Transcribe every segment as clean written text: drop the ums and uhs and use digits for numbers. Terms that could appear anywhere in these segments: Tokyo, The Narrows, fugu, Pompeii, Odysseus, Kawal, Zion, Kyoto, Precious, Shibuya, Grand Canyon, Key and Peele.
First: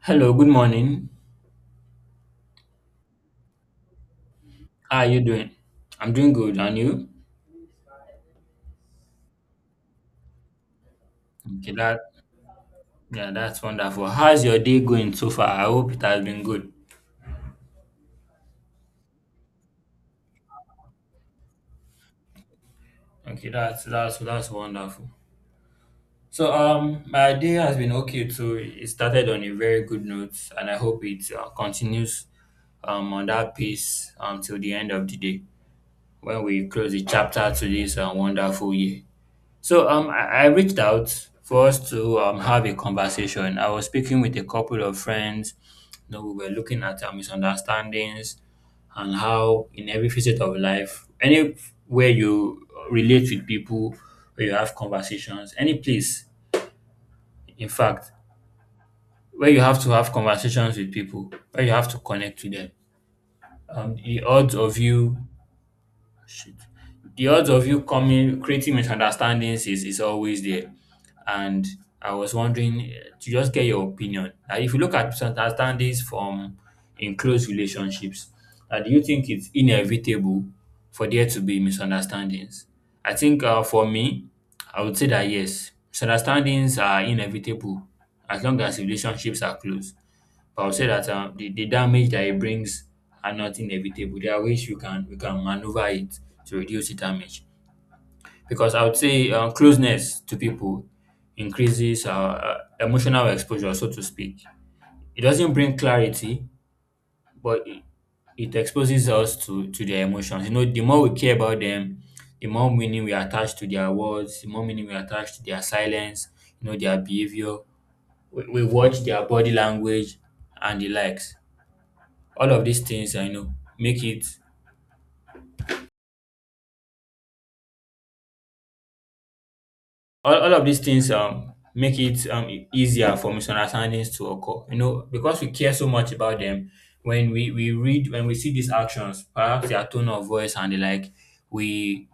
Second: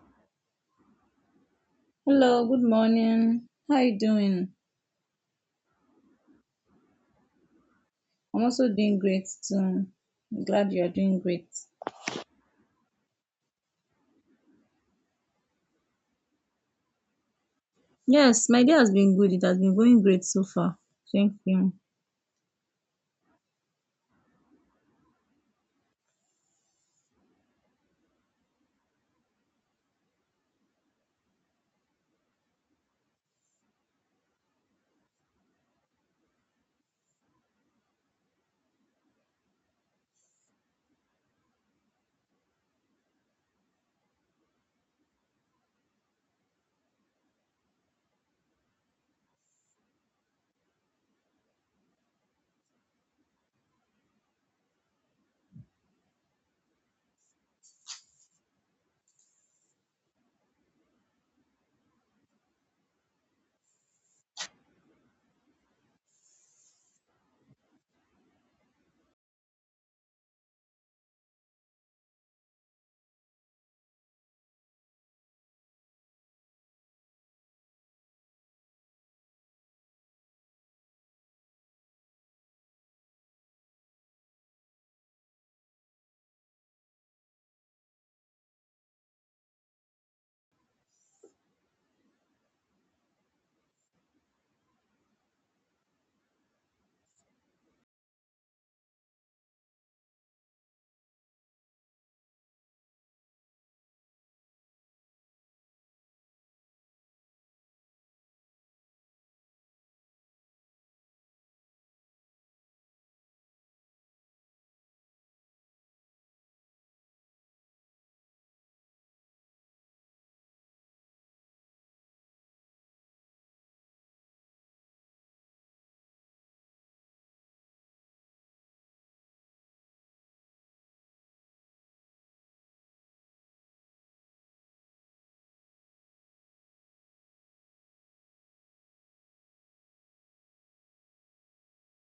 Hello, good morning. Hello, good morning. How you doing? How are you doing? I'm doing good, and you? I'm also doing great too. I'm glad you are doing great. Okay, that yeah, that's wonderful. How's your day going so far? I hope it has been good. Yes, my day has been good. It has been going great so far. Thank you. Okay, that's wonderful. So my day has been okay too. It started on a very good note, and I hope it continues on that pace until the end of the day when we close the chapter to this wonderful year. So I reached out for us to have a conversation. I was speaking with a couple of friends. You know, we were looking at our misunderstandings and how, in every facet of life, anywhere you relate with people, where you have conversations, any place, in fact, where you have to have conversations with people, where you have to connect with them, the odds of you Shit. The odds of you coming creating misunderstandings is always there. And I was wondering to just get your opinion. If you look at misunderstandings from in close relationships, do you think it's inevitable for there to be misunderstandings? I think for me, I would say that yes, misunderstandings are inevitable as long as relationships are close. But I would say that the damage that it brings are not inevitable. There are ways you can maneuver it to reduce the damage. Because I would say closeness to people increases emotional exposure, so to speak. It doesn't bring clarity, but it, it exposes us to their emotions. You know, the more we care about them, the more meaning we attach to their words, the more meaning we attach to their silence, you know, their behavior. We watch their body language and the likes. All of these things you know make it all of these things make it e- easier for misunderstandings to occur, you know, because we care so much about them. When we see these actions, perhaps their tone of voice and the like, we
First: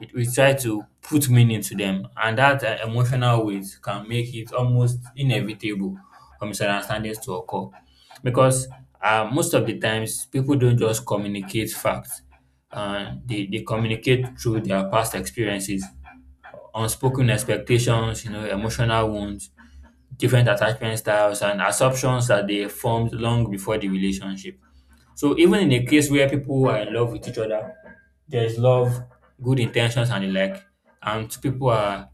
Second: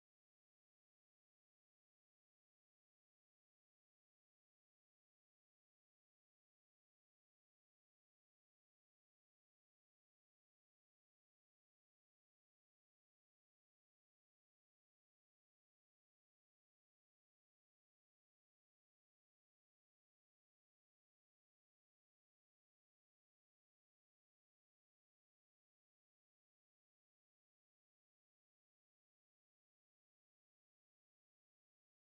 we try to put meaning to them, and that emotional weight can make it almost inevitable for misunderstandings to occur. Because most of the times, people don't just communicate facts, they communicate through their past experiences, unspoken expectations, you know, emotional wounds, different attachment styles, and assumptions that they formed long before the relationship. So even in a case where people are in love with each other, there's love, good intentions and the like, and two people are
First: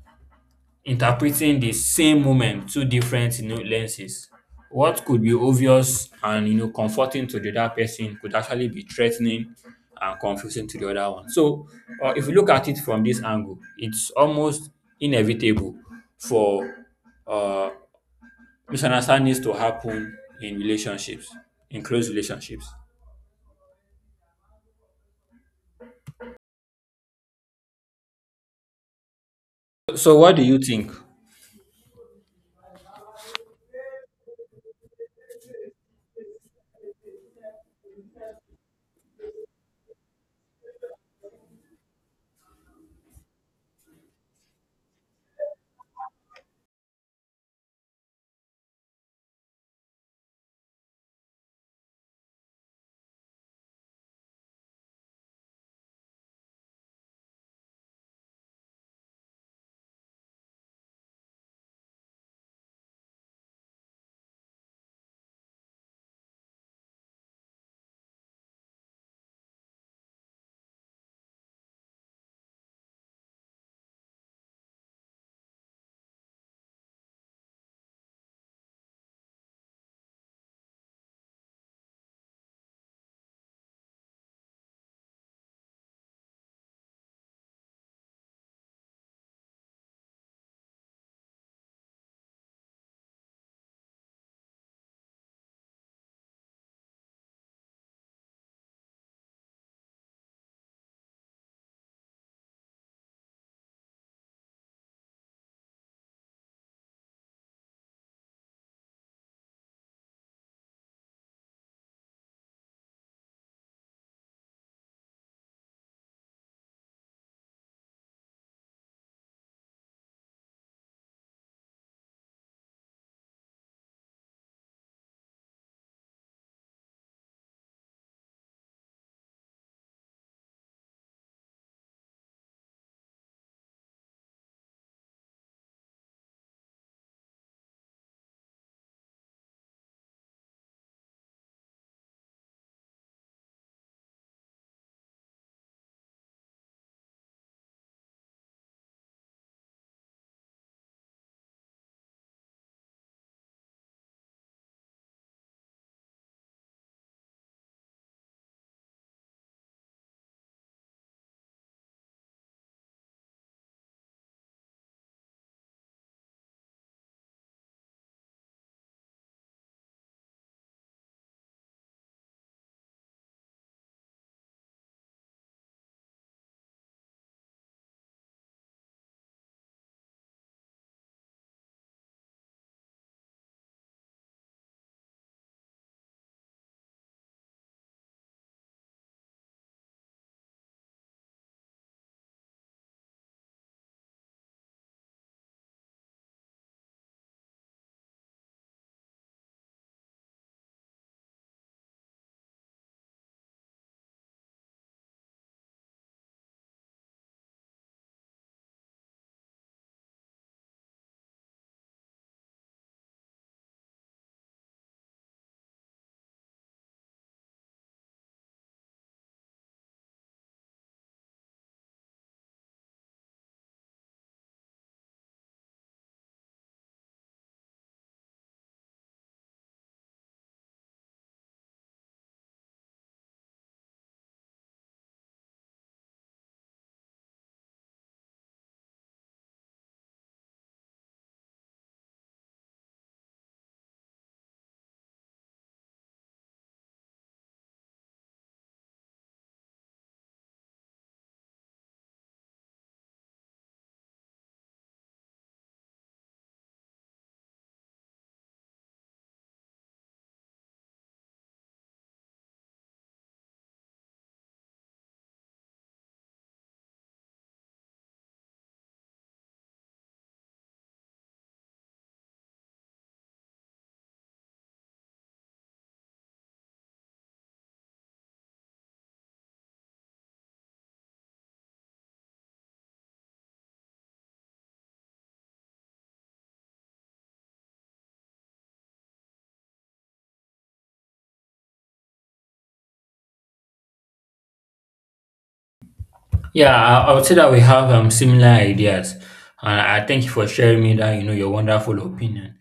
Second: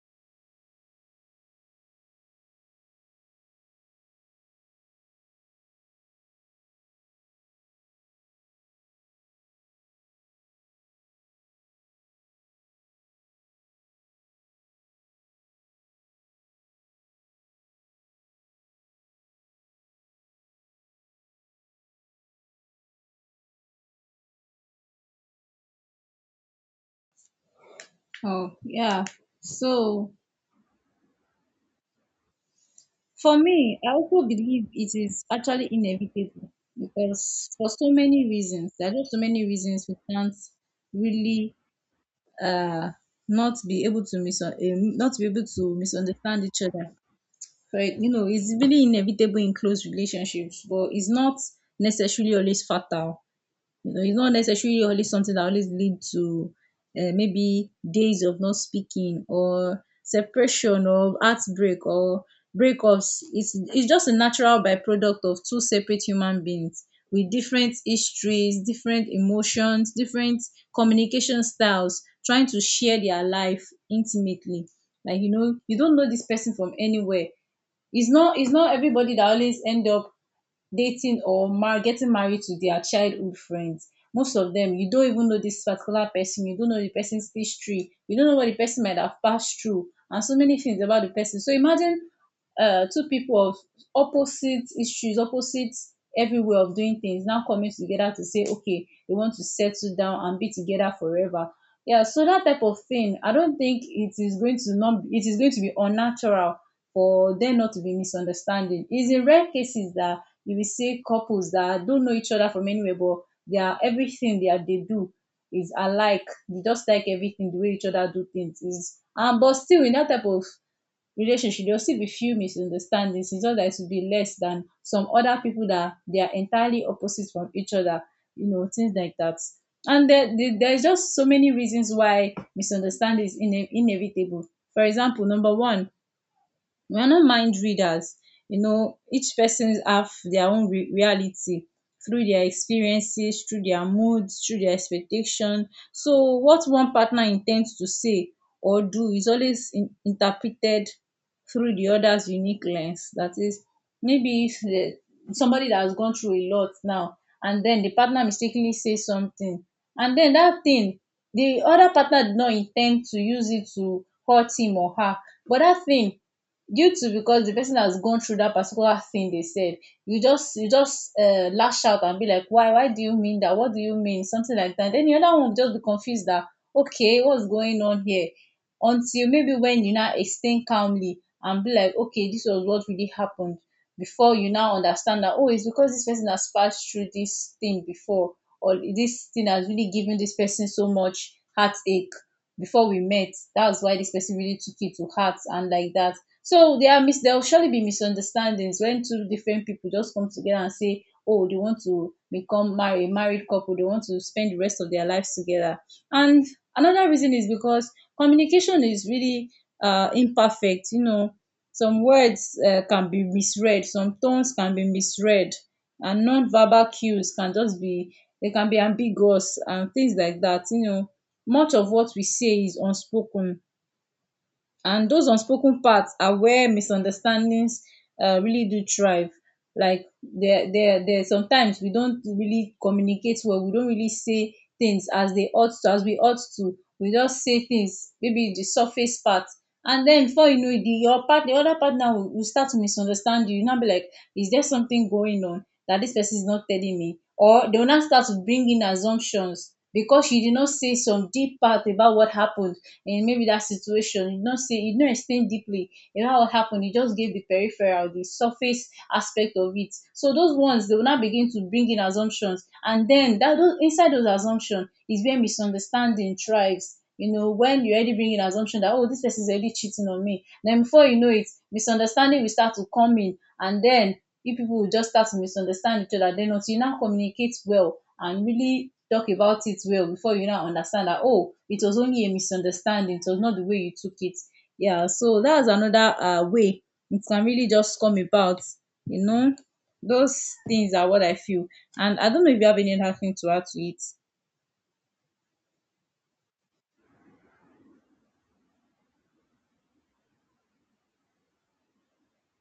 interpreting the same moment through different, you know, lenses. What could be obvious and, you know, comforting to the other person could actually be threatening and confusing to the other one. So if you look at it from this angle, it's almost inevitable for uh, misunderstandings to happen in relationships, in close relationships. Oh, yeah. So, So what do you think? for me, I also believe it is actually inevitable because for so many reasons, there are just so many reasons we can't really uh not be able to not be able to misunderstand each other, right? You know, it's really inevitable in close relationships, but it's not necessarily always fatal. You know, it's not necessarily always something that always lead to maybe days of not speaking, or separation, or heartbreak, or breakups. It's just a natural byproduct of two separate human beings with different histories, different emotions, different communication styles, trying to share their life intimately. Like, you know, you don't know this person from anywhere. It's not, everybody that always end up dating or getting married to their childhood friends. Most of them, you don't even know this particular person. You don't know the person's history. You don't know what the person might have passed through, and so many things about the person. So imagine two people of opposite issues, opposite every way of doing things, now coming together to say, okay, they want to settle down and be together forever. Yeah, so that type of thing, I don't think it is going to be unnatural for them not to be misunderstanding. It's in rare cases that you will see couples that don't know each other from anywhere, but they are, everything that they do is alike. They just like everything the way each other do things is. But still in that type of relationship, there'll still be few misunderstandings. It's just that it will be less than some other people that they are entirely opposite from each other. You know, things like that. And there's just so many reasons why misunderstanding is inevitable. For example, number one, we are not mind readers. You know, each person have their own reality through their experiences, through their moods, through their expectation. So what one partner intends to say or do is always interpreted through the other's unique lens. That is, maybe if the- somebody that has gone through a lot now, and then the partner mistakenly says something, and then that thing, the other partner did not intend to use it to hurt him or her, but that thing, due to, because the person has gone through that particular thing they said, you just, lash out and be like, why, do you mean that? What do you mean? Something like that. Then the other one will just be confused that, okay, what's going on here? Until maybe when you now explain calmly and be like, okay, this was what really happened, before you now understand that, oh, it's because this person has passed through this thing before, or this thing has really given this person so much heartache before we met. That's why this person really took it to heart and like that. So there there will surely be misunderstandings when two different people just come together and say, oh, they want to become married, married couple, they want to spend the rest of their lives together. And another reason is because communication is really imperfect. You know, some words can be misread, some tones can be misread, and non-verbal cues can just be, they can be ambiguous and things like that. You know, much of what we say is unspoken, and those unspoken parts are where misunderstandings really do thrive. Like, there, there, there. Sometimes we don't really communicate well. We don't really say things as they ought to, as we ought to. We just say things, maybe the surface part, and then before you know it, the your part, the other partner will, start to misunderstand you. You now be like, is there something going on that this person is not telling me? Or they will now start to bring in assumptions because you did not say some deep part about what happened. And maybe that situation, you don't say, you don't explain deeply about what happened, you just gave the peripheral, the surface aspect of it. So those ones, they will now begin to bring in assumptions, and then that those inside those assumptions is where misunderstanding thrives. You know, when you already bring in assumption that, oh, this person is already cheating on me, then before you know it, misunderstanding will start to come in. And then if people will just start to misunderstand each other, then until you now communicate well and really talk about it well, before you now understand that, oh, it was only a misunderstanding, it was not the way you took it. Yeah, so that's another way it can really just come about, you know. Those things are what I feel, and I don't know if you have any other thing to add to it. Yeah, I would say that we have similar ideas, and I thank you for sharing me that, you know, your wonderful opinion.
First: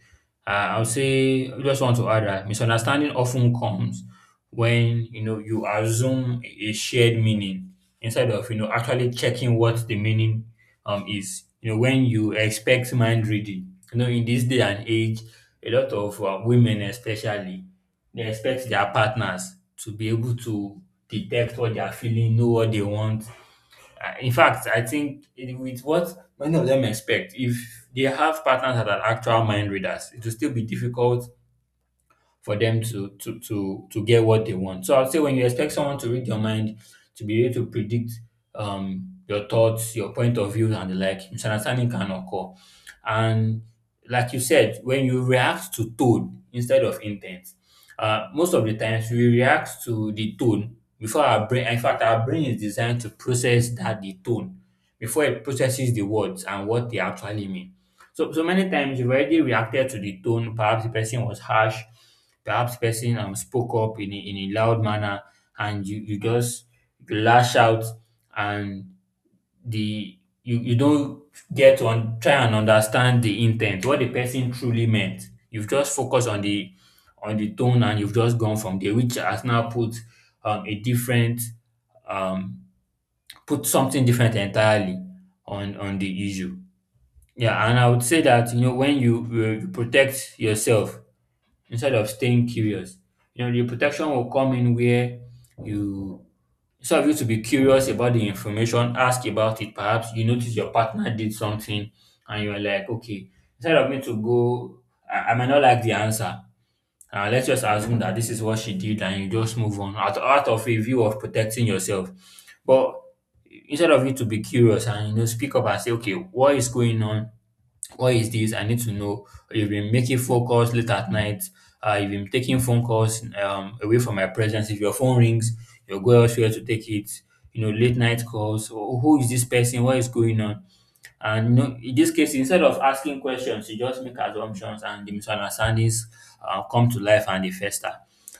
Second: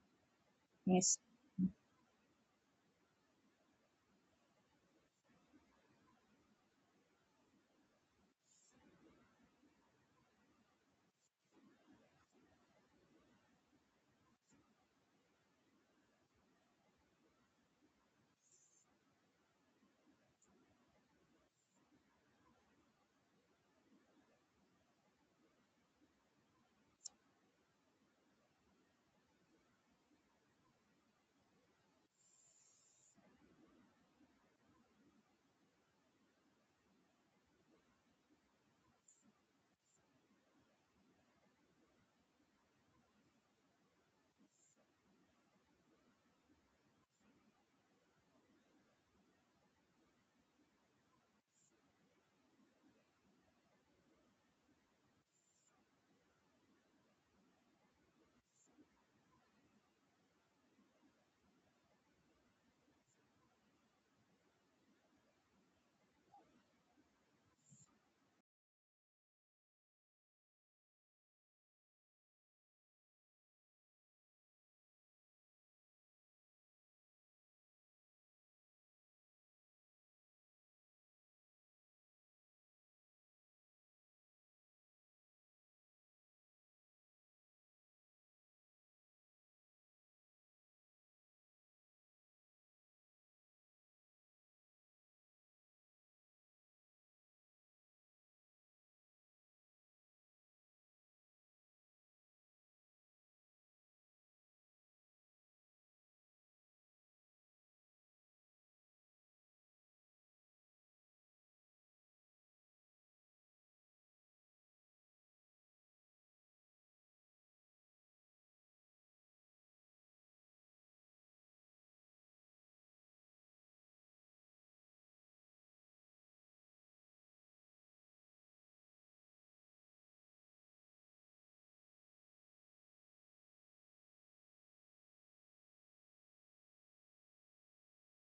I would Yes. say I just want to add that misunderstanding often comes when, you know, you assume a shared meaning instead of, you know, actually checking what the meaning is. You know, when you expect mind reading, you know, in this day and age, a lot of women especially, they expect their partners to be able to detect what they are feeling, know what they want. In fact, I think with what many of them expect, if they have partners that are actual mind readers, it will still be difficult for them to get what they want. So I will say when you expect someone to read your mind, to be able to predict your thoughts, your point of view, and the like, misunderstanding can occur. And like you said, when you react to tone instead of intent, most of the times we react to the tone before our brain. In fact, our brain is designed to process that the tone before it processes the words and what they actually mean. So, so many times you've already reacted to the tone. Perhaps the person was harsh. Perhaps the person spoke up in in a loud manner, and you just lash out, and the you don't get to try and understand the intent, what the person truly meant. You've just focused on the tone, and you've just gone from there, which has now put a different um, put something different entirely on the issue. Yeah, and I would say that, you know, when you, you protect yourself instead of staying curious, you know, the protection will come in where you, instead of you to be curious about the information, ask about it. Perhaps you notice your partner did something, and you are like, okay, instead of me to go, I might not like the answer. Let's just assume that this is what she did, and you just move on out, out of a view of protecting yourself. But instead of you to be curious and, you know, speak up and say, okay, what is going on? What is this? I need to know. You've been making phone calls late at night. You've been taking phone calls away from my presence. If your phone rings, you'll go elsewhere to take it. You know, late night calls. Oh, who is this person? What is going on? And no, in this case, instead of asking questions, you just make assumptions and the misunderstandings come to life and they fester.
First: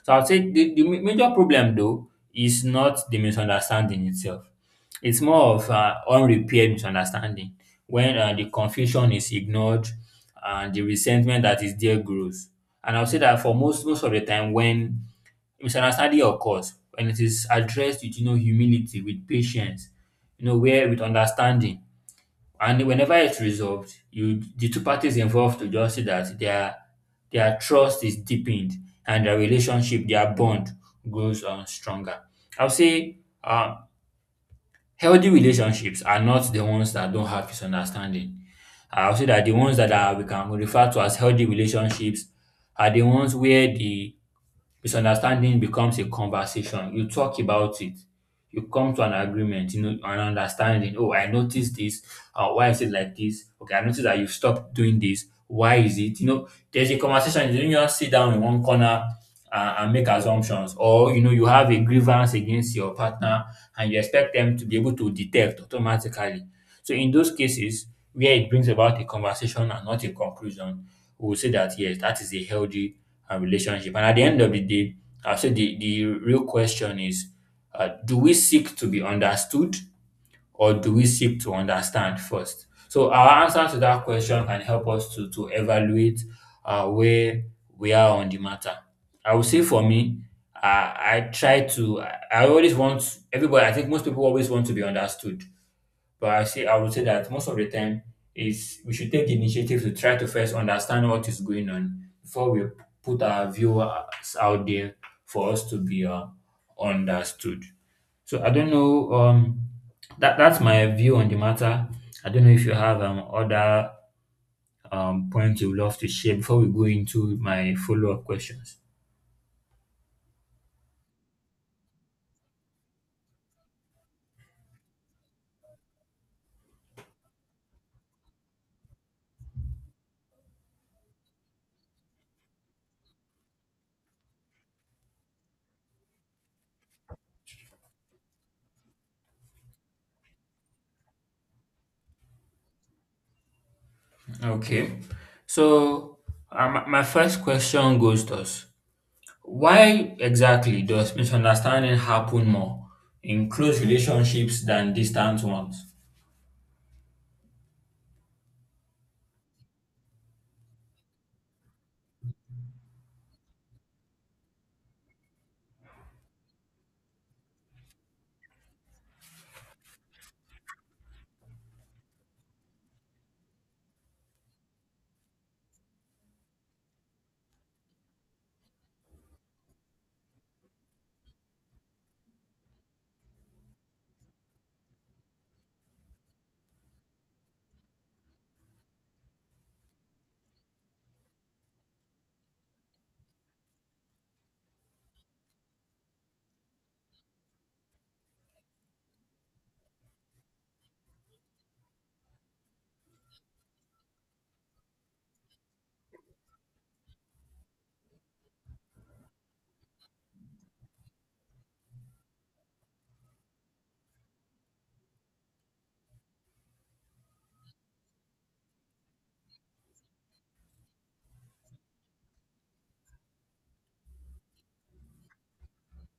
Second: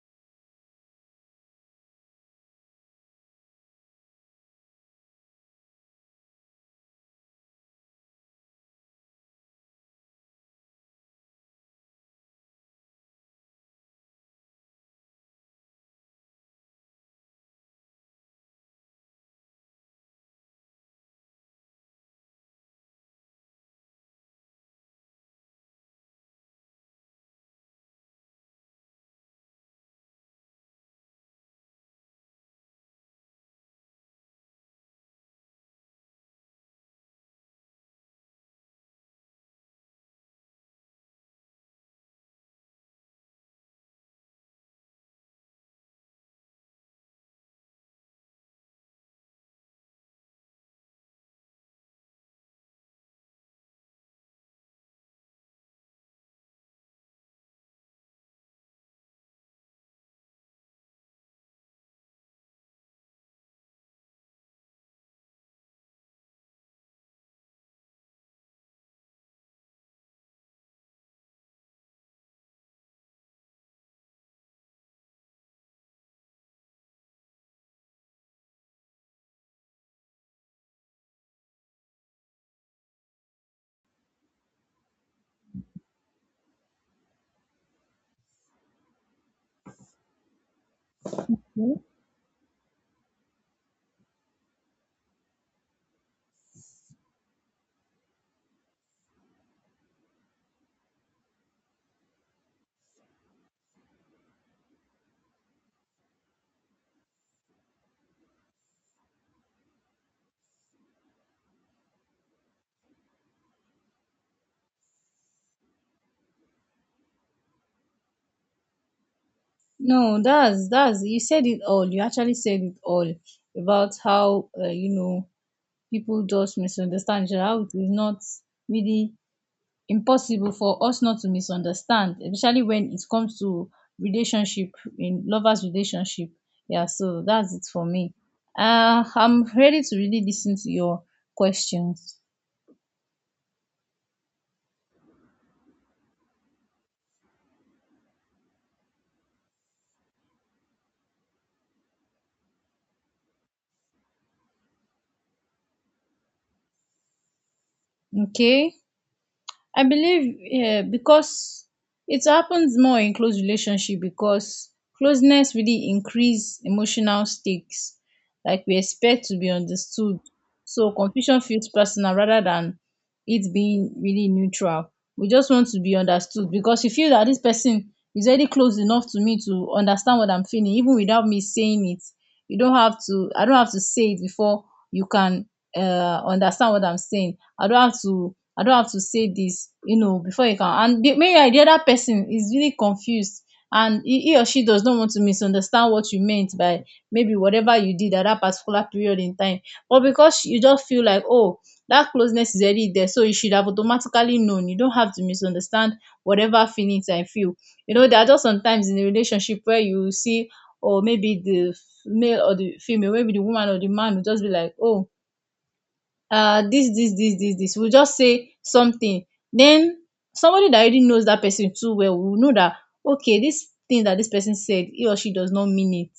So I'd say the major problem, though, is not the misunderstanding itself. It's more of unrepaired misunderstanding when the confusion is ignored and the resentment that is there grows. And I'll say that for most of the time, when misunderstanding occurs, when it is addressed with, you know, humility, with patience, you know, where with understanding, and whenever it's resolved, you the two parties involved will just see that their trust is deepened and their relationship, their bond grows stronger. I'll say um, healthy relationships are not the ones that don't have misunderstanding. I'll say that the ones that are, we can refer to as healthy relationships, are the ones where the misunderstanding becomes a conversation. You talk about it. You come to an agreement, you know, an understanding. Oh, I noticed this. Why is it like this? Okay, I noticed that you've stopped doing this. Why is it? You know, there's a conversation. You don't just sit down in one corner and make assumptions. Or, you know, you have a grievance against your partner and you expect them to be able to detect automatically. So in those cases where it brings about a conversation and not a conclusion, we will say that yes, that is a healthy relationship. And at the end of the day, I say the real question is do we seek to be understood or do we seek to understand first? So our answer to that question can help us to evaluate where we are on the matter. I would say for me, I try No, to, I always want everybody, I think most people always want to be understood, but I would say that most of the time is we should take the initiative to try to first understand what is going on before we put our viewers out there for us to be understood. So I don't know. That's my view on the matter. I don't know if you have other points you would love to share before we go into my follow up questions. No, that's you said it all. You actually said it all about how, you know, people just misunderstand each other, how it is not really impossible for us not to misunderstand, especially when it comes to relationship, in lovers relationship. Yeah, so that's it for me. I'm ready to really listen to your questions. Okay, so my my first question goes to us. Why exactly does misunderstanding happen more in close relationships than distant ones? Okay. I believe, yeah, because it happens more in close relationship because closeness really increase emotional stakes. Like, we expect to be understood. So confusion feels personal rather than it being really neutral. We just want to be understood because you feel that this person is already close enough to me to understand what I'm feeling, even without me saying it. You don't have to, I don't have to say it before you can understand what I'm saying. I don't have to say this, you know, before you can. And maybe the other person is really confused, and he or she does not want to misunderstand what you meant by maybe whatever you did at that particular period in time. But because you just feel like, oh, that closeness is already there, so you should have automatically known. You don't have to misunderstand whatever feelings I feel. You know, there are just sometimes in a relationship where you see, or maybe the male or the female, maybe the woman or the man will just be like, oh, this this this this this we'll just say something. Then somebody that already knows that person too well will know that, okay, this thing that this person said, he or she does not mean it.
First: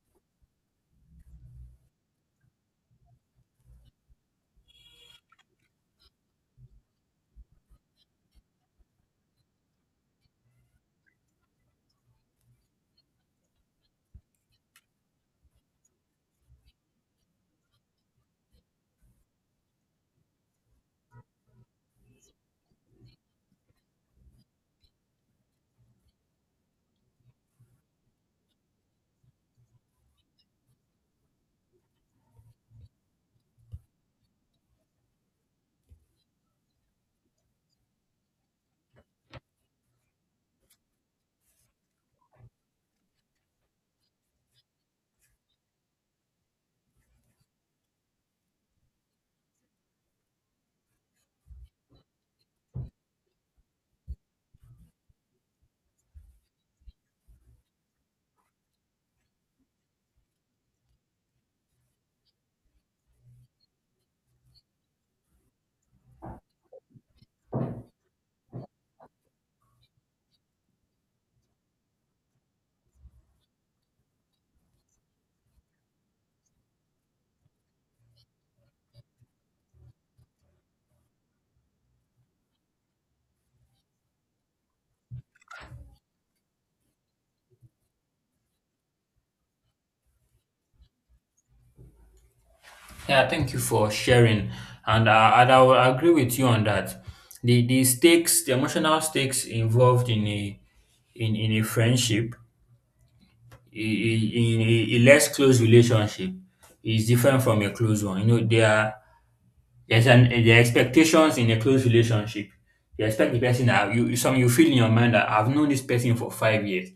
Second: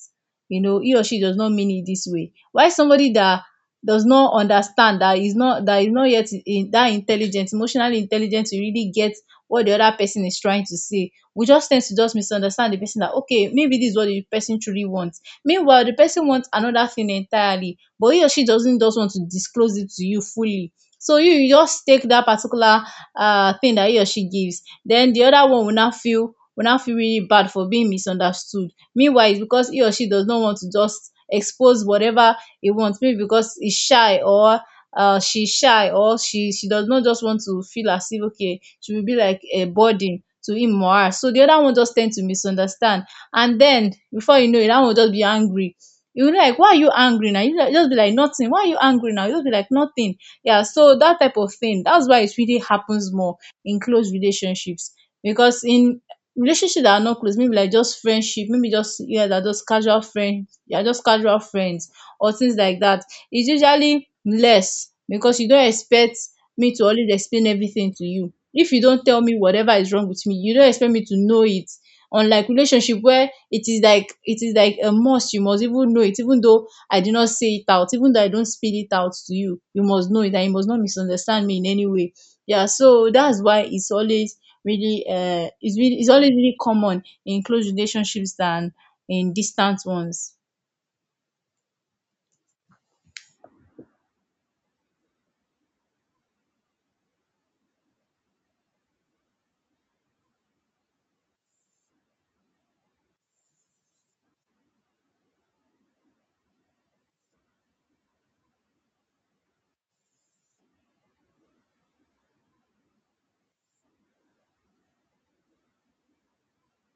You know, he or she does not mean it this way. Why, somebody that does not understand that, is not, yet in, that intelligent, emotionally intelligent to really get what the other person is trying to say, we just tend to just misunderstand the person, that okay, maybe this is what the person truly wants, meanwhile the person wants another thing entirely, but he or she doesn't just want to disclose it to you fully. So you just take that particular thing that he or she gives. Then the other one will not feel, really bad for being misunderstood, meanwhile it's because he or she does not want to just expose whatever he wants, maybe because he's shy, or she's shy, or she does not just want to feel as if, okay, she will be like a burden to him or her. So the other one just tend to misunderstand, and then before you know it, that one will just be angry. You like, why are you angry now? You like, just be like, nothing. Why are you angry now? You just be like, nothing. Yeah, so that type of thing, that's why it really happens more in close relationships. Because in relationships that are not close, maybe like just friendship, maybe just, yeah, they're just casual friends, or things like that, it's usually less, because you don't expect me to always explain everything to you. If you don't tell me whatever is wrong with me, you don't expect me to know it. Unlike relationship where it is like, a must, you must even know it. Even though I do not say it out, even though I don't spill it out to you, you must know it, and you must not misunderstand me in any way. Yeah, so that's why it's always really, it's always really common in close relationships than in distant ones. Yeah, thank you for sharing, and I will agree with you on that. The stakes, the emotional stakes involved in a in a friendship, in a less close relationship, is different from a close one. You know, there are expectations in a close relationship. You expect the person that you feel in your mind that I've known this person for 5 years.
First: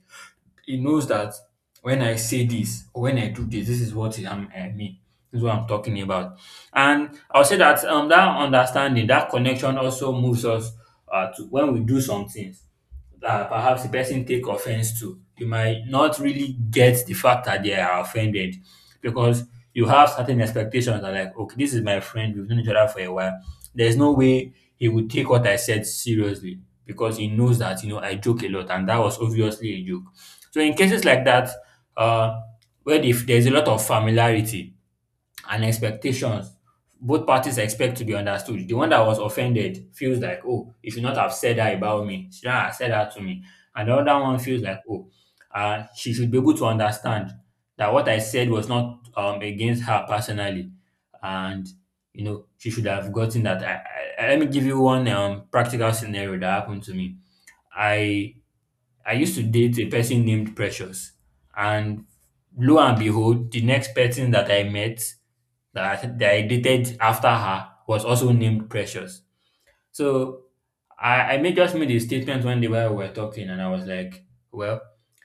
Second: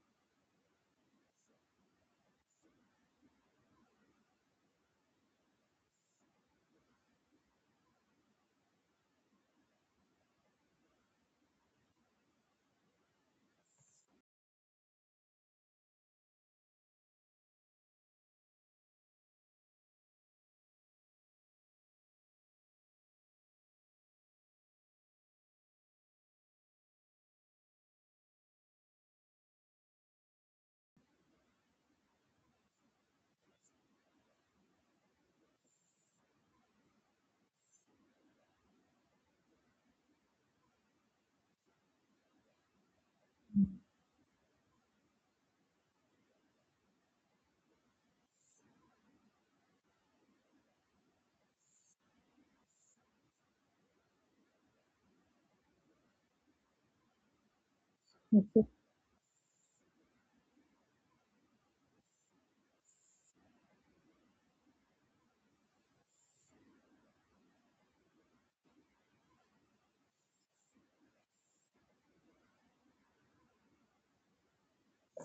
He knows that when I say this or when I do this, this is what I mean. This is what I'm talking about. And I'll say that that understanding, that connection also moves us to when we do some things that perhaps the person take offense to. You might not really get the fact that they are offended because you have certain expectations that, like, okay, this is my friend, we've known each other for a while. There's no way he would take what I said seriously because he knows that I joke a lot and that was obviously a joke. So in cases like that, uh, where if there's a lot of familiarity and expectations, both parties expect to be understood. The one that was offended feels like, oh, you should not have said that about me. She should not have said that to me. And the other one feels like, oh, she should be able to understand that what I said was not against her personally. And, she should have gotten that. Let me give you one practical scenario that happened to me. I Okay. I used to date a person named Precious, and lo and behold, the next person that I met that I dated after her was also named Precious. So I made just made a statement one day while we were talking, and I was like, well,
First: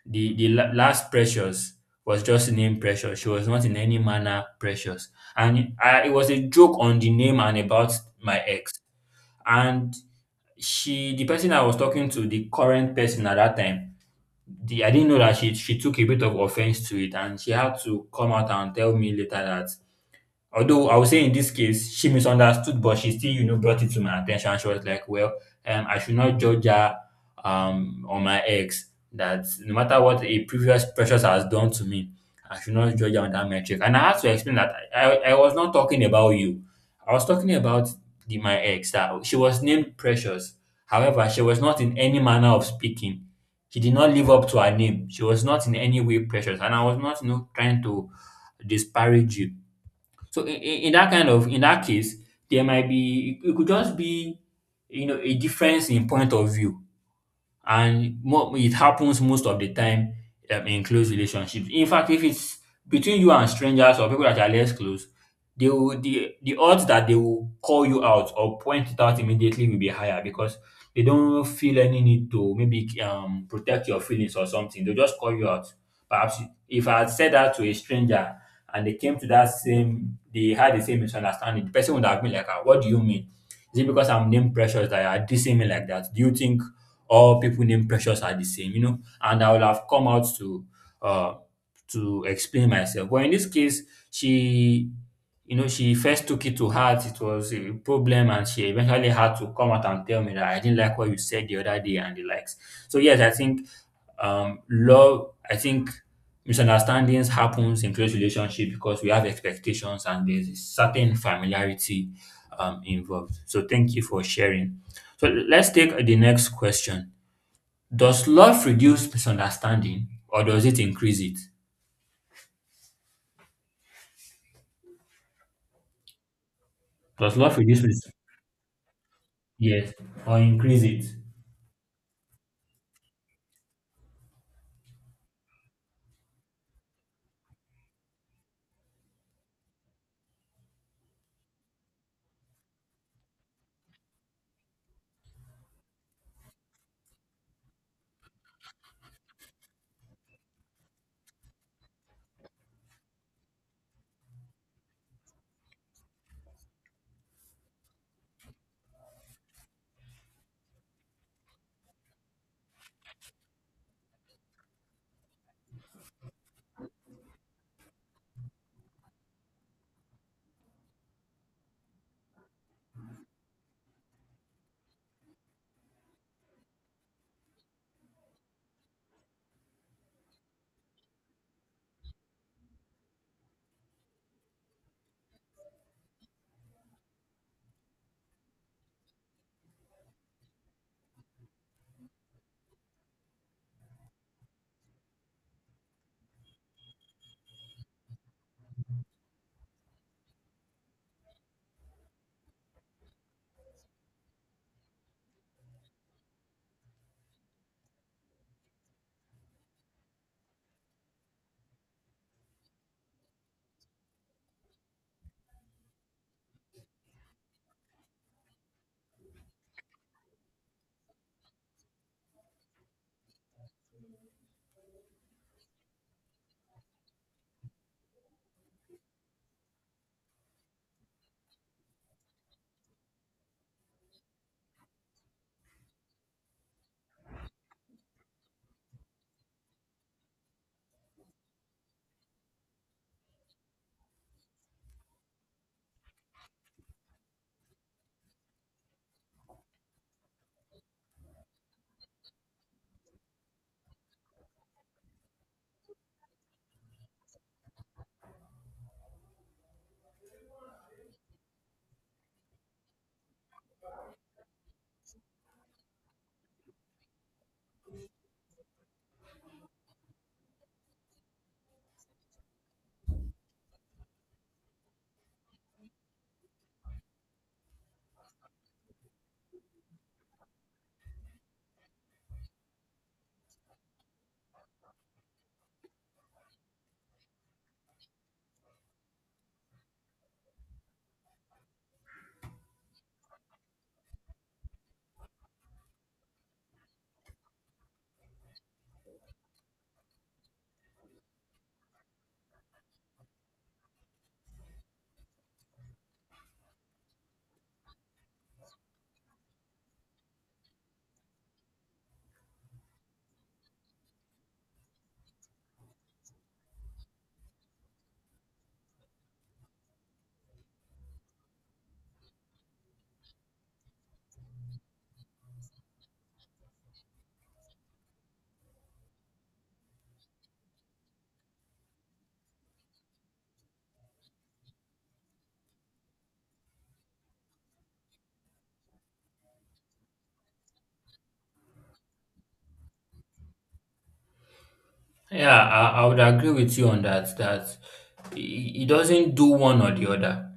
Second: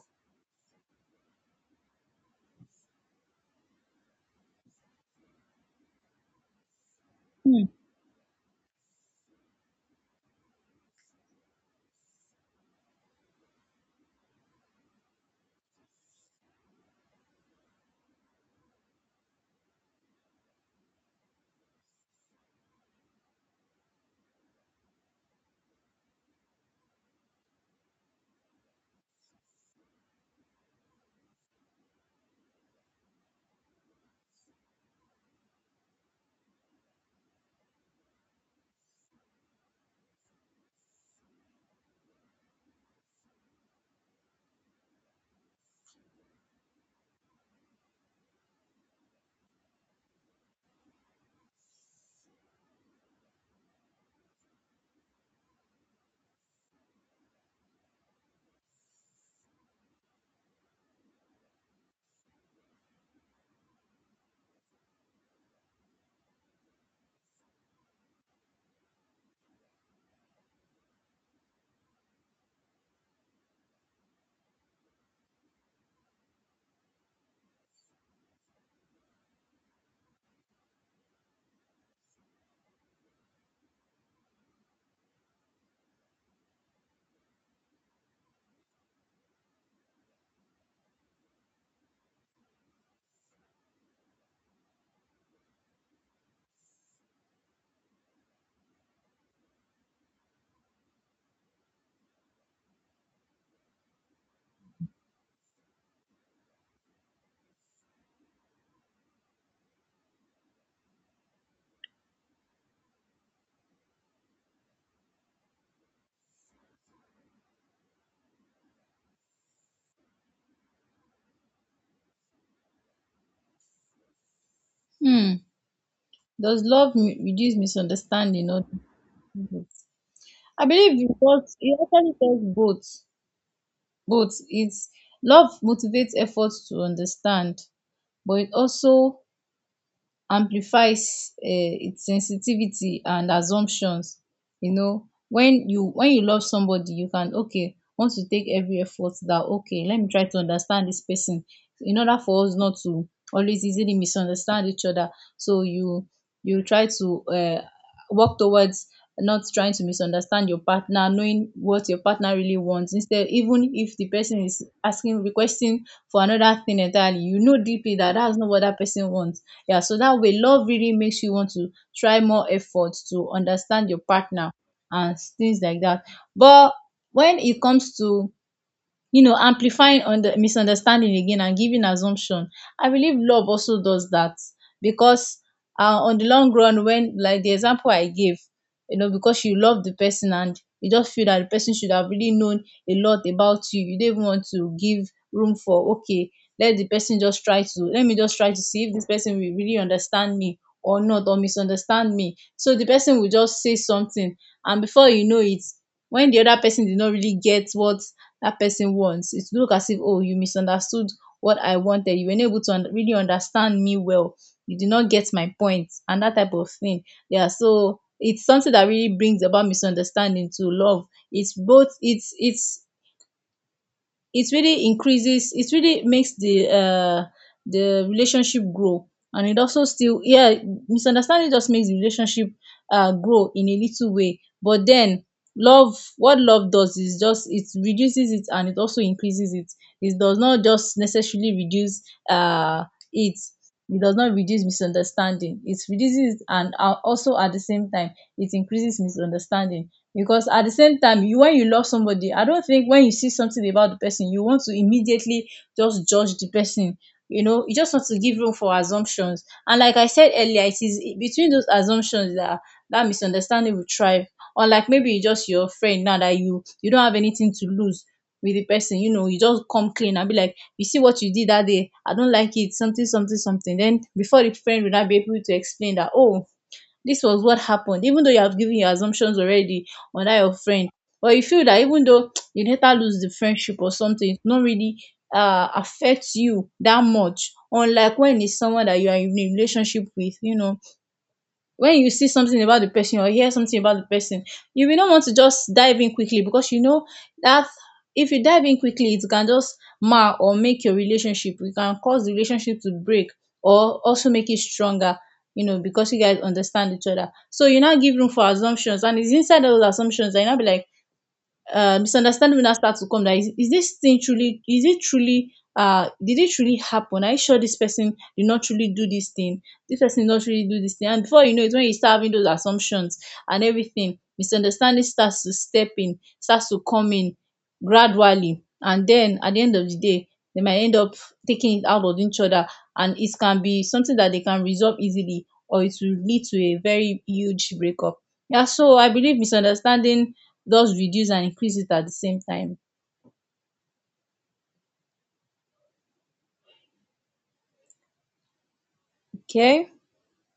the last Precious was just named Precious. She was not in any manner precious. And I, it was a joke on the name and Hmm. about my ex. And she, the person I was talking to, the current person at that time, the I didn't know that she took a bit of offense to it and she had to come out and tell me later that although I would say in this case she misunderstood, but she still, brought it to my attention. She was like, "Well, I should not judge her on my ex. That no matter what a previous precious has done to me, I should not judge her on that metric." And I had to explain that I was not talking about you. I was talking about the my ex. That she was named Precious. However, she was not in any manner of speaking. She did not live up to her name. She was not in any way precious, and I was not, trying to disparage you. So in that case, there might be it could just be a difference in point of view and mo it happens most of the time in close relationships. In fact, if it's between you and strangers or people that are less close, they will the odds that they will call you out or point it out immediately will be higher because they don't feel any need to maybe protect your feelings or something. They'll just call you out. Perhaps if I had said that to a stranger and they came to that same they had the same misunderstanding, the person would have been like, "Ah, what do you mean? Is it because I'm name precious that you are dissing me like that? Do you think all people named Precious are the same, and I would have come out uh to explain myself. But in this case, she she first took it to heart. It was a problem, and she eventually had to come out and tell me that I didn't like what you said the other day and the likes. So yes, I think love. I think misunderstandings happens in close relationship because we have expectations and there's a certain familiarity involved. So thank you for sharing. So let's take the next question. Does love reduce misunderstanding or does it increase it? Hmm. Does love Does reduce love reduce mis- misunderstanding or differences? yes or I increase believe it? you got it, actually does both. Both, it's love motivates efforts to understand, but it also amplifies its sensitivity and assumptions. You know, when you love somebody, you can, okay, want to take every effort that, okay, let me try to understand this person in order for us not to always easily misunderstand each other. So you try to work towards not trying to misunderstand your partner, knowing what your partner really wants. Instead, even if the person is asking, requesting for another thing entirely, you know deeply that that's not what that person wants. Yeah, so that way love really makes you want to try more effort to understand your partner and things like that. But when it comes to, you know, amplifying on the misunderstanding again and giving assumption, I believe love also does that because, on the long run, when, like the example I gave, you know, because you love the person and you just feel that the person should have really known a lot about you, you don't even want to give room for, okay, let the person just try to, let me just try to see if this person will really understand me or not, or misunderstand me, so the person will just say something, and before you know it, when the other person did not really get what that person wants. It look as if, oh, you misunderstood what I wanted. You were not able to really understand me well. You did not get my point and that type of thing. Yeah, so it's something that really brings about misunderstanding to love. It's both. It's it really increases, it really makes the relationship grow, and it also still, yeah, misunderstanding just makes the relationship grow in a little way, but then love, what love does is just, it reduces it and it also increases it. It does not just necessarily reduce, uh it, it does not reduce misunderstanding. It reduces it, and also at the same time it increases misunderstanding, because at the same time, you, when you love somebody, I don't think when you see something about the person you want to immediately just judge the person. You know, you just want to give room for assumptions, and like I said earlier, it is between those assumptions that misunderstanding will thrive. Or like maybe you just, your friend now that you don't have anything to lose with the person, you know, you just come clean and be like, you see what you did that day, I don't like it, something something something. Then before, the friend will not be able to explain that, oh, this was what happened, even though you have given your assumptions already on that your friend, but you feel that even though you later lose the friendship or something, it's not really affect you that much. Unlike when it's someone that you are in a relationship with, you know, when you see something about the person or hear something about the person, you will not want to just dive in quickly, because you know that if you dive in quickly, it can just mar or make your relationship. It can cause the relationship to break or also make it stronger, you know, because you guys understand each other. So you now give room for assumptions, and it's inside those assumptions that you now be like, misunderstanding will now start to come. That is this thing truly? Is it truly? Did it truly happen? Are you sure this person did not truly do this thing? This person did not really do this thing. And before you know it, when you start having those assumptions and everything, misunderstanding starts to step in, starts to come in gradually, and then at the end of the day, they might end up taking it out of each other, and it can be something that they can resolve easily, or it will lead to a very huge breakup. Yeah, so I believe misunderstanding just reduce and increase it at the same time. Yeah, I would agree with you on that. That it doesn't do one Okay. or the other.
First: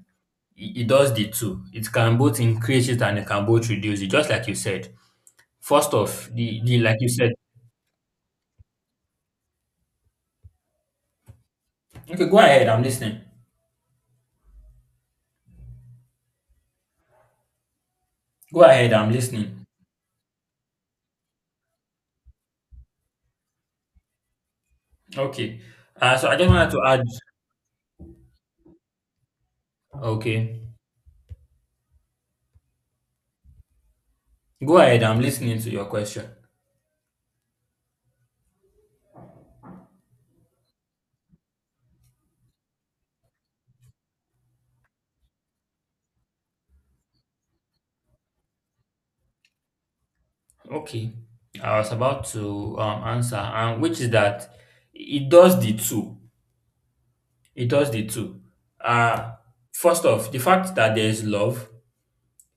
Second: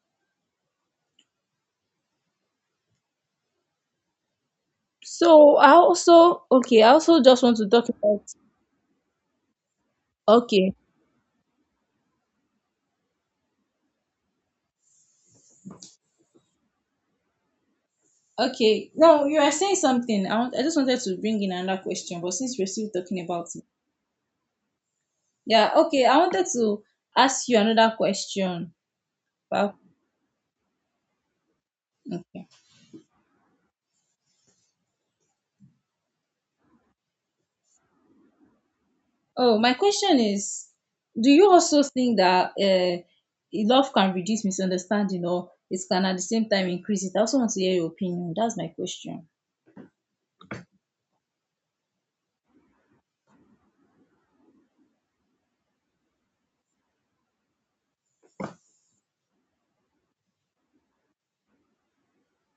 It does the two. It can both increase it and it can both reduce it, just like you said. So I First off, also, the okay, I like you also said. just want to talk about, okay. Okay, go ahead. I'm listening. Go Okay. ahead. I'm No, you are listening. saying something. I want, I just wanted to bring in another question, but since we're still talking about it. Okay. Yeah, okay. Uh, I so I wanted just wanted to to add. ask you another question. Wow. Okay. Okay. Go ahead. I'm listening to your question. Oh, my question is, do you also think that love can reduce misunderstanding, or it can at the same time increase it? I also want to hear your opinion. That's my question. Okay. I was about to answer, and which is that it does the two. It does the two. Uh, First off, the fact that there is love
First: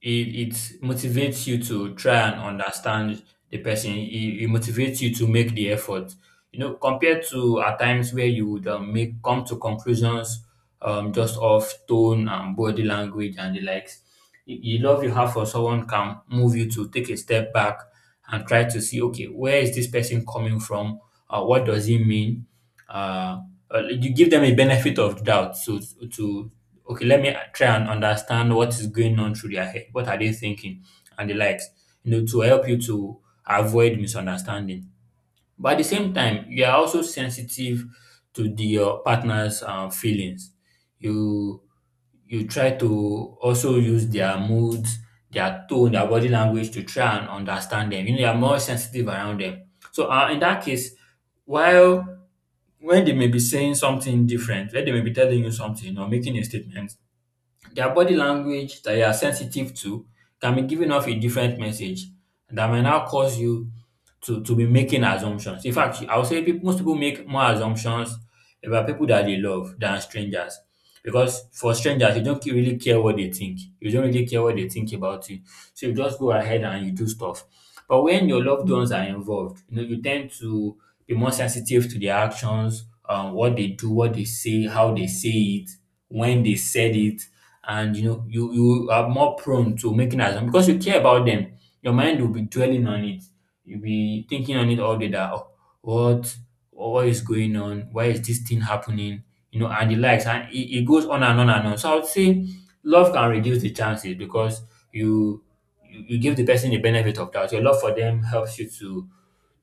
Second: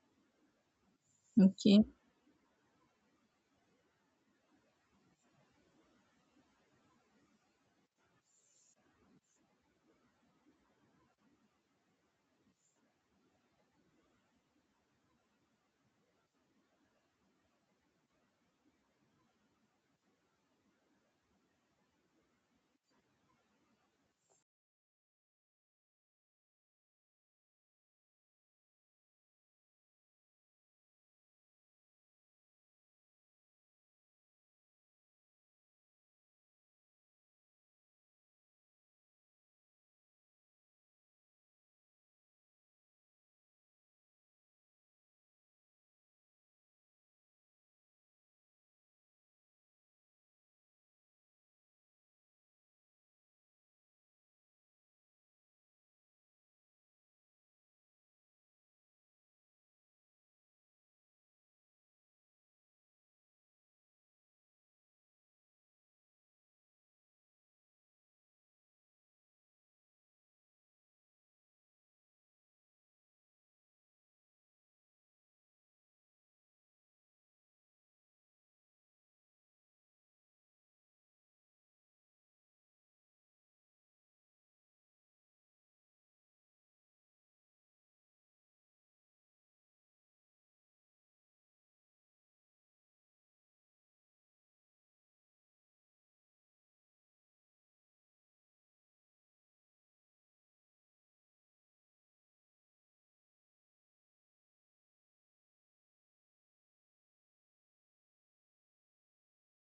it motivates you Okay. to try and understand the person. It motivates you to make the effort. You know, compared to at times where you would make come to conclusions just off tone and body language and the likes. The love you have for someone can move you to take a step back and try to see, okay, where is this person coming from? What does he mean? Uh, you give them a benefit of doubt so to okay, let me try and understand what is going on through their head. What are they thinking? And the likes, you know, to help you to avoid misunderstanding. But at the same time, you are also sensitive to the your partner's feelings. You try to also use their moods, their tone, their body language to try and understand them. You know, you are more sensitive around them. So in that case, while when they may be saying something different, when they may be telling you something or making a statement, their body language that you are sensitive to can be giving off a different message that may now cause you to be making assumptions. In fact, I would say peop most people make more assumptions about people that they love than strangers. Because for strangers, you don't ke- really care what they think. You don't really care what they think about you. So you just go ahead and you do stuff. But when your loved ones are involved, you know, you tend to be more sensitive to their actions, what they do, what they say, how they say it, when they said it, and you know you are more prone to making assumptions because you care about them your mind will be dwelling on it you'll be thinking on it all day that oh, what what is going on why is this thing happening you know and the likes and it goes on and on and on so I would say love can reduce the chances because you you give the person the benefit of doubt your love for them helps you to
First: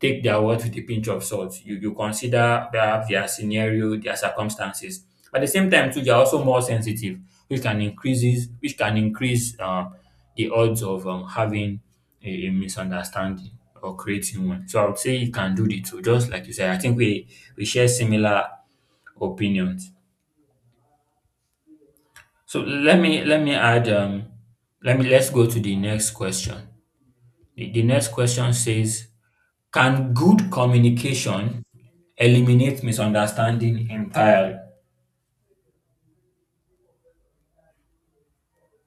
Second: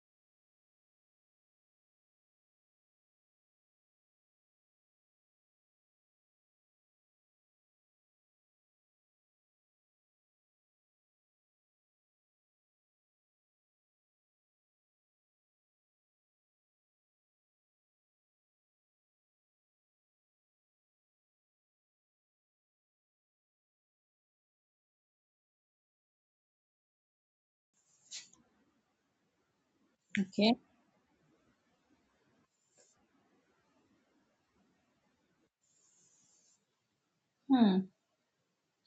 take their words with a pinch of salt. You consider perhaps their scenario, their circumstances. At the same time, too, they are also more sensitive, which can increases which can increase the odds of having a misunderstanding or creating one. So I would say you can do the two, just like you said. I think we share similar opinions. So let me add let me let's go to the next question. The next question says can good Okay. communication eliminate misunderstanding entirely? Hmm.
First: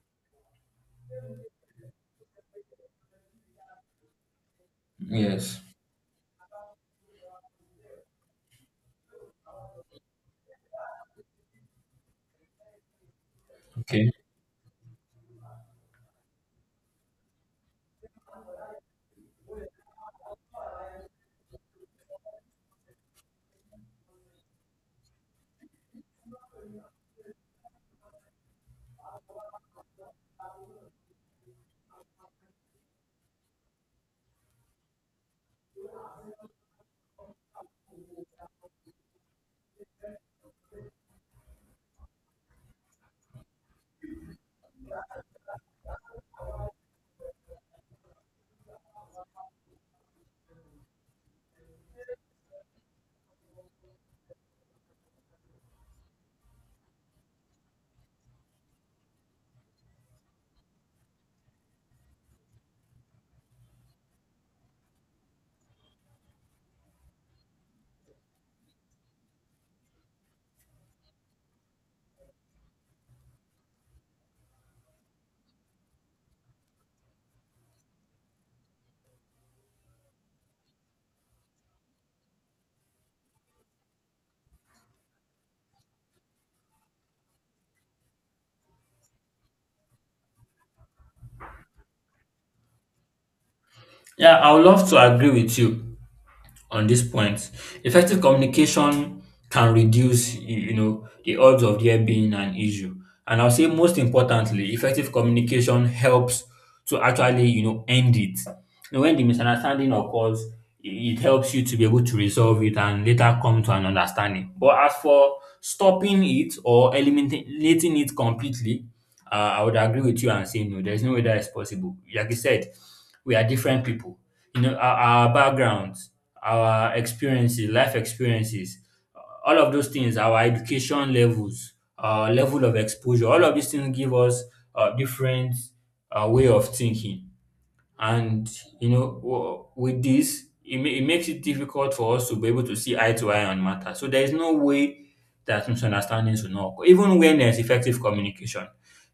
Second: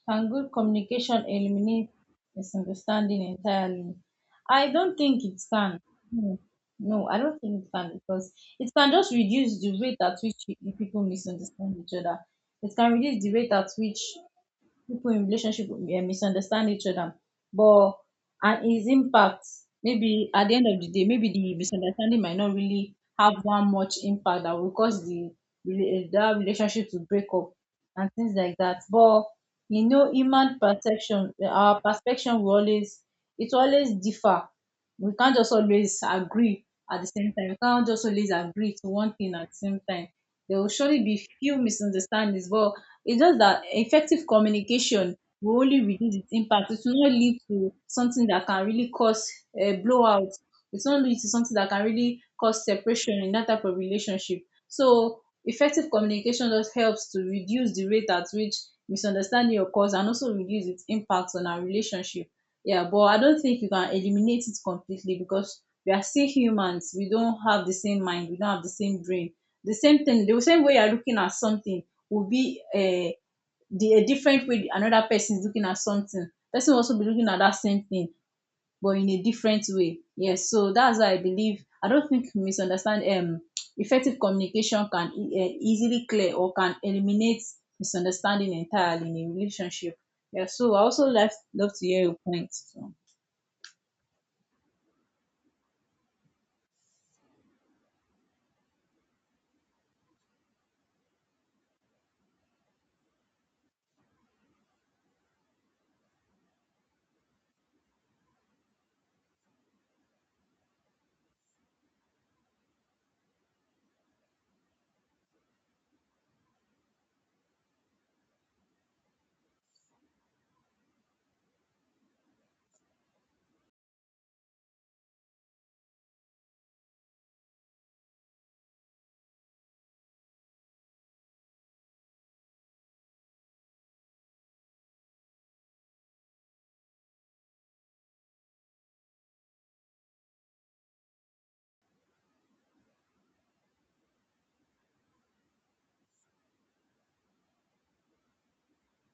Can good communication eliminate misunderstanding entirely? I don't think it Yes. can. No, no, I don't think it can, because it can just reduce the rate at which you people misunderstand each other. It can reduce the rate at which Okay. people in relationship, misunderstand each other, but, and its impact, maybe at the end of the day, maybe the misunderstanding might not really have one much impact that will cause the that relationship to break up and things like that. But you know, human perception, our perception will always, it will always differ. We can't just always agree at the same time. We can't just always agree to one thing at the same time. There will surely be few misunderstandings, but it's just that effective communication will only reduce its impact. It will not lead to something that can really cause a blowout. It will not lead to something that can really cause separation in that type of relationship. So effective communication just helps to reduce the rate at which misunderstanding occurs and also reduce its impact on our relationship. Yeah, but I don't think you can eliminate it completely, because we are still humans. We don't have the same mind. We don't have the same brain. The same thing, the same way you're looking at something, will be a, the, a different way another person is looking at something. Person will also be looking at that same thing, but in a different way. Yes, so that's why I believe, I don't think misunderstand, effective communication can easily clear or can eliminate misunderstanding entirely in a relationship. Yeah, so I also love to hear your points. So. Yeah, I would love to agree with you on this point. Effective communication can reduce, you know, the odds of there being an issue. And I'll say most importantly, effective communication helps to actually, you know, end it. You know, when the misunderstanding occurs, I- it helps you to be able to resolve it and later come to an understanding. But as for stopping it or eliminating it completely, I would agree with you and say no, there's no way that is possible. Like you said, we are different people you know our backgrounds our experiences life experiences uh, all of those things our education levels our level of exposure all of these things give us a different way of thinking and you know w- with this it, ma- it makes it difficult for us to be able to see eye to eye on matter so there is no way that misunderstandings will not occur even when there's effective communication I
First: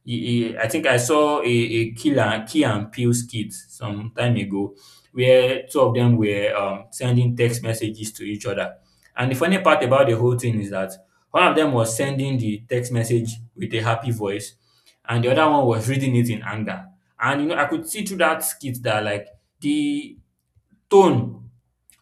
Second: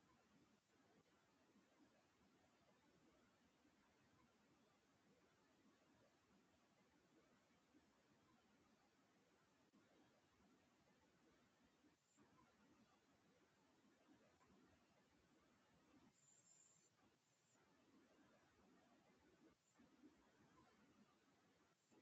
I- I think I saw a killer key and peel skit some time ago where two of them were sending text messages to each other and the funny part about the whole thing is that one of them was sending the text message with a happy voice and the other one was reading it in anger and you know, I could see through that skit that like the tone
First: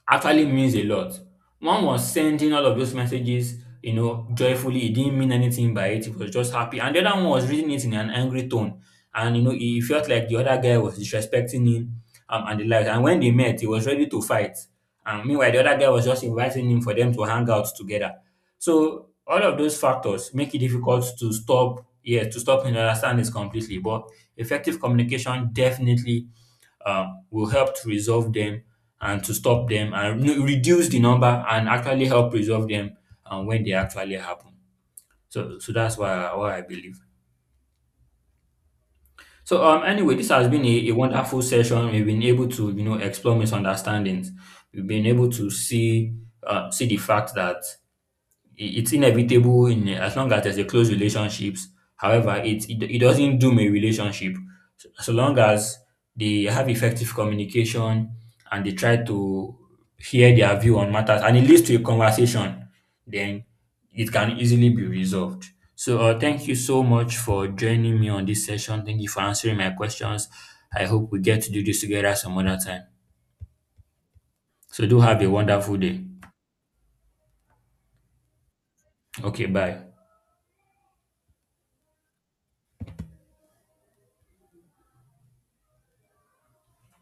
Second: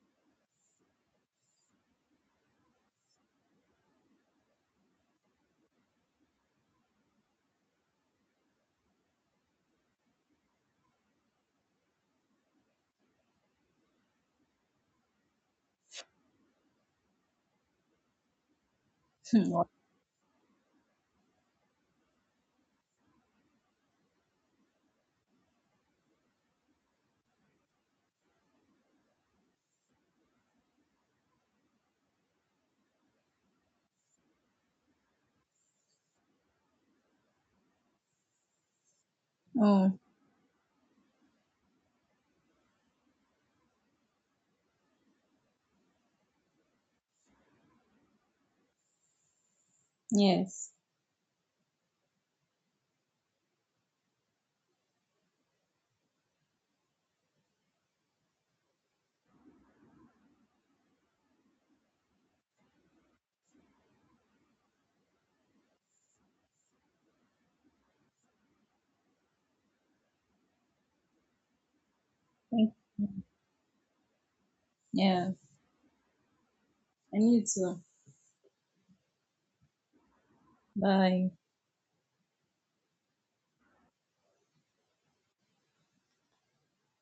actually means a lot. One was sending all of those messages, you know, joyfully. He didn't mean anything by it. He was just happy. And the other one was reading it in an angry tone. And, you know, he felt like the other guy was disrespecting him and the like. And when they met, he was ready to fight. And meanwhile, the other guy was just inviting him for them to hang out together. So all of Hmm. those factors make it difficult to stop, yeah, to stop and understand this completely. But effective communication definitely will help to resolve them and to stop them and re- reduce the number and actually help resolve them when they actually happen. So, so that's why I believe. So Oh anyway, this has been a wonderful session. We've been able to you know explore misunderstandings. We've been able to see see the fact that I it's inevitable in as long as there's a yes, close relationships. However, it doesn't doom a relationship. So, so long as they have effective communication and they try to hear their view on matters and it leads to a conversation, then it can easily be resolved. So thank you so much for joining me on this session. Thank you for answering my questions. I hope we get to do this together some other thank time. you. So do have a Yeah, wonderful day. I need to. Okay, bye. Bye.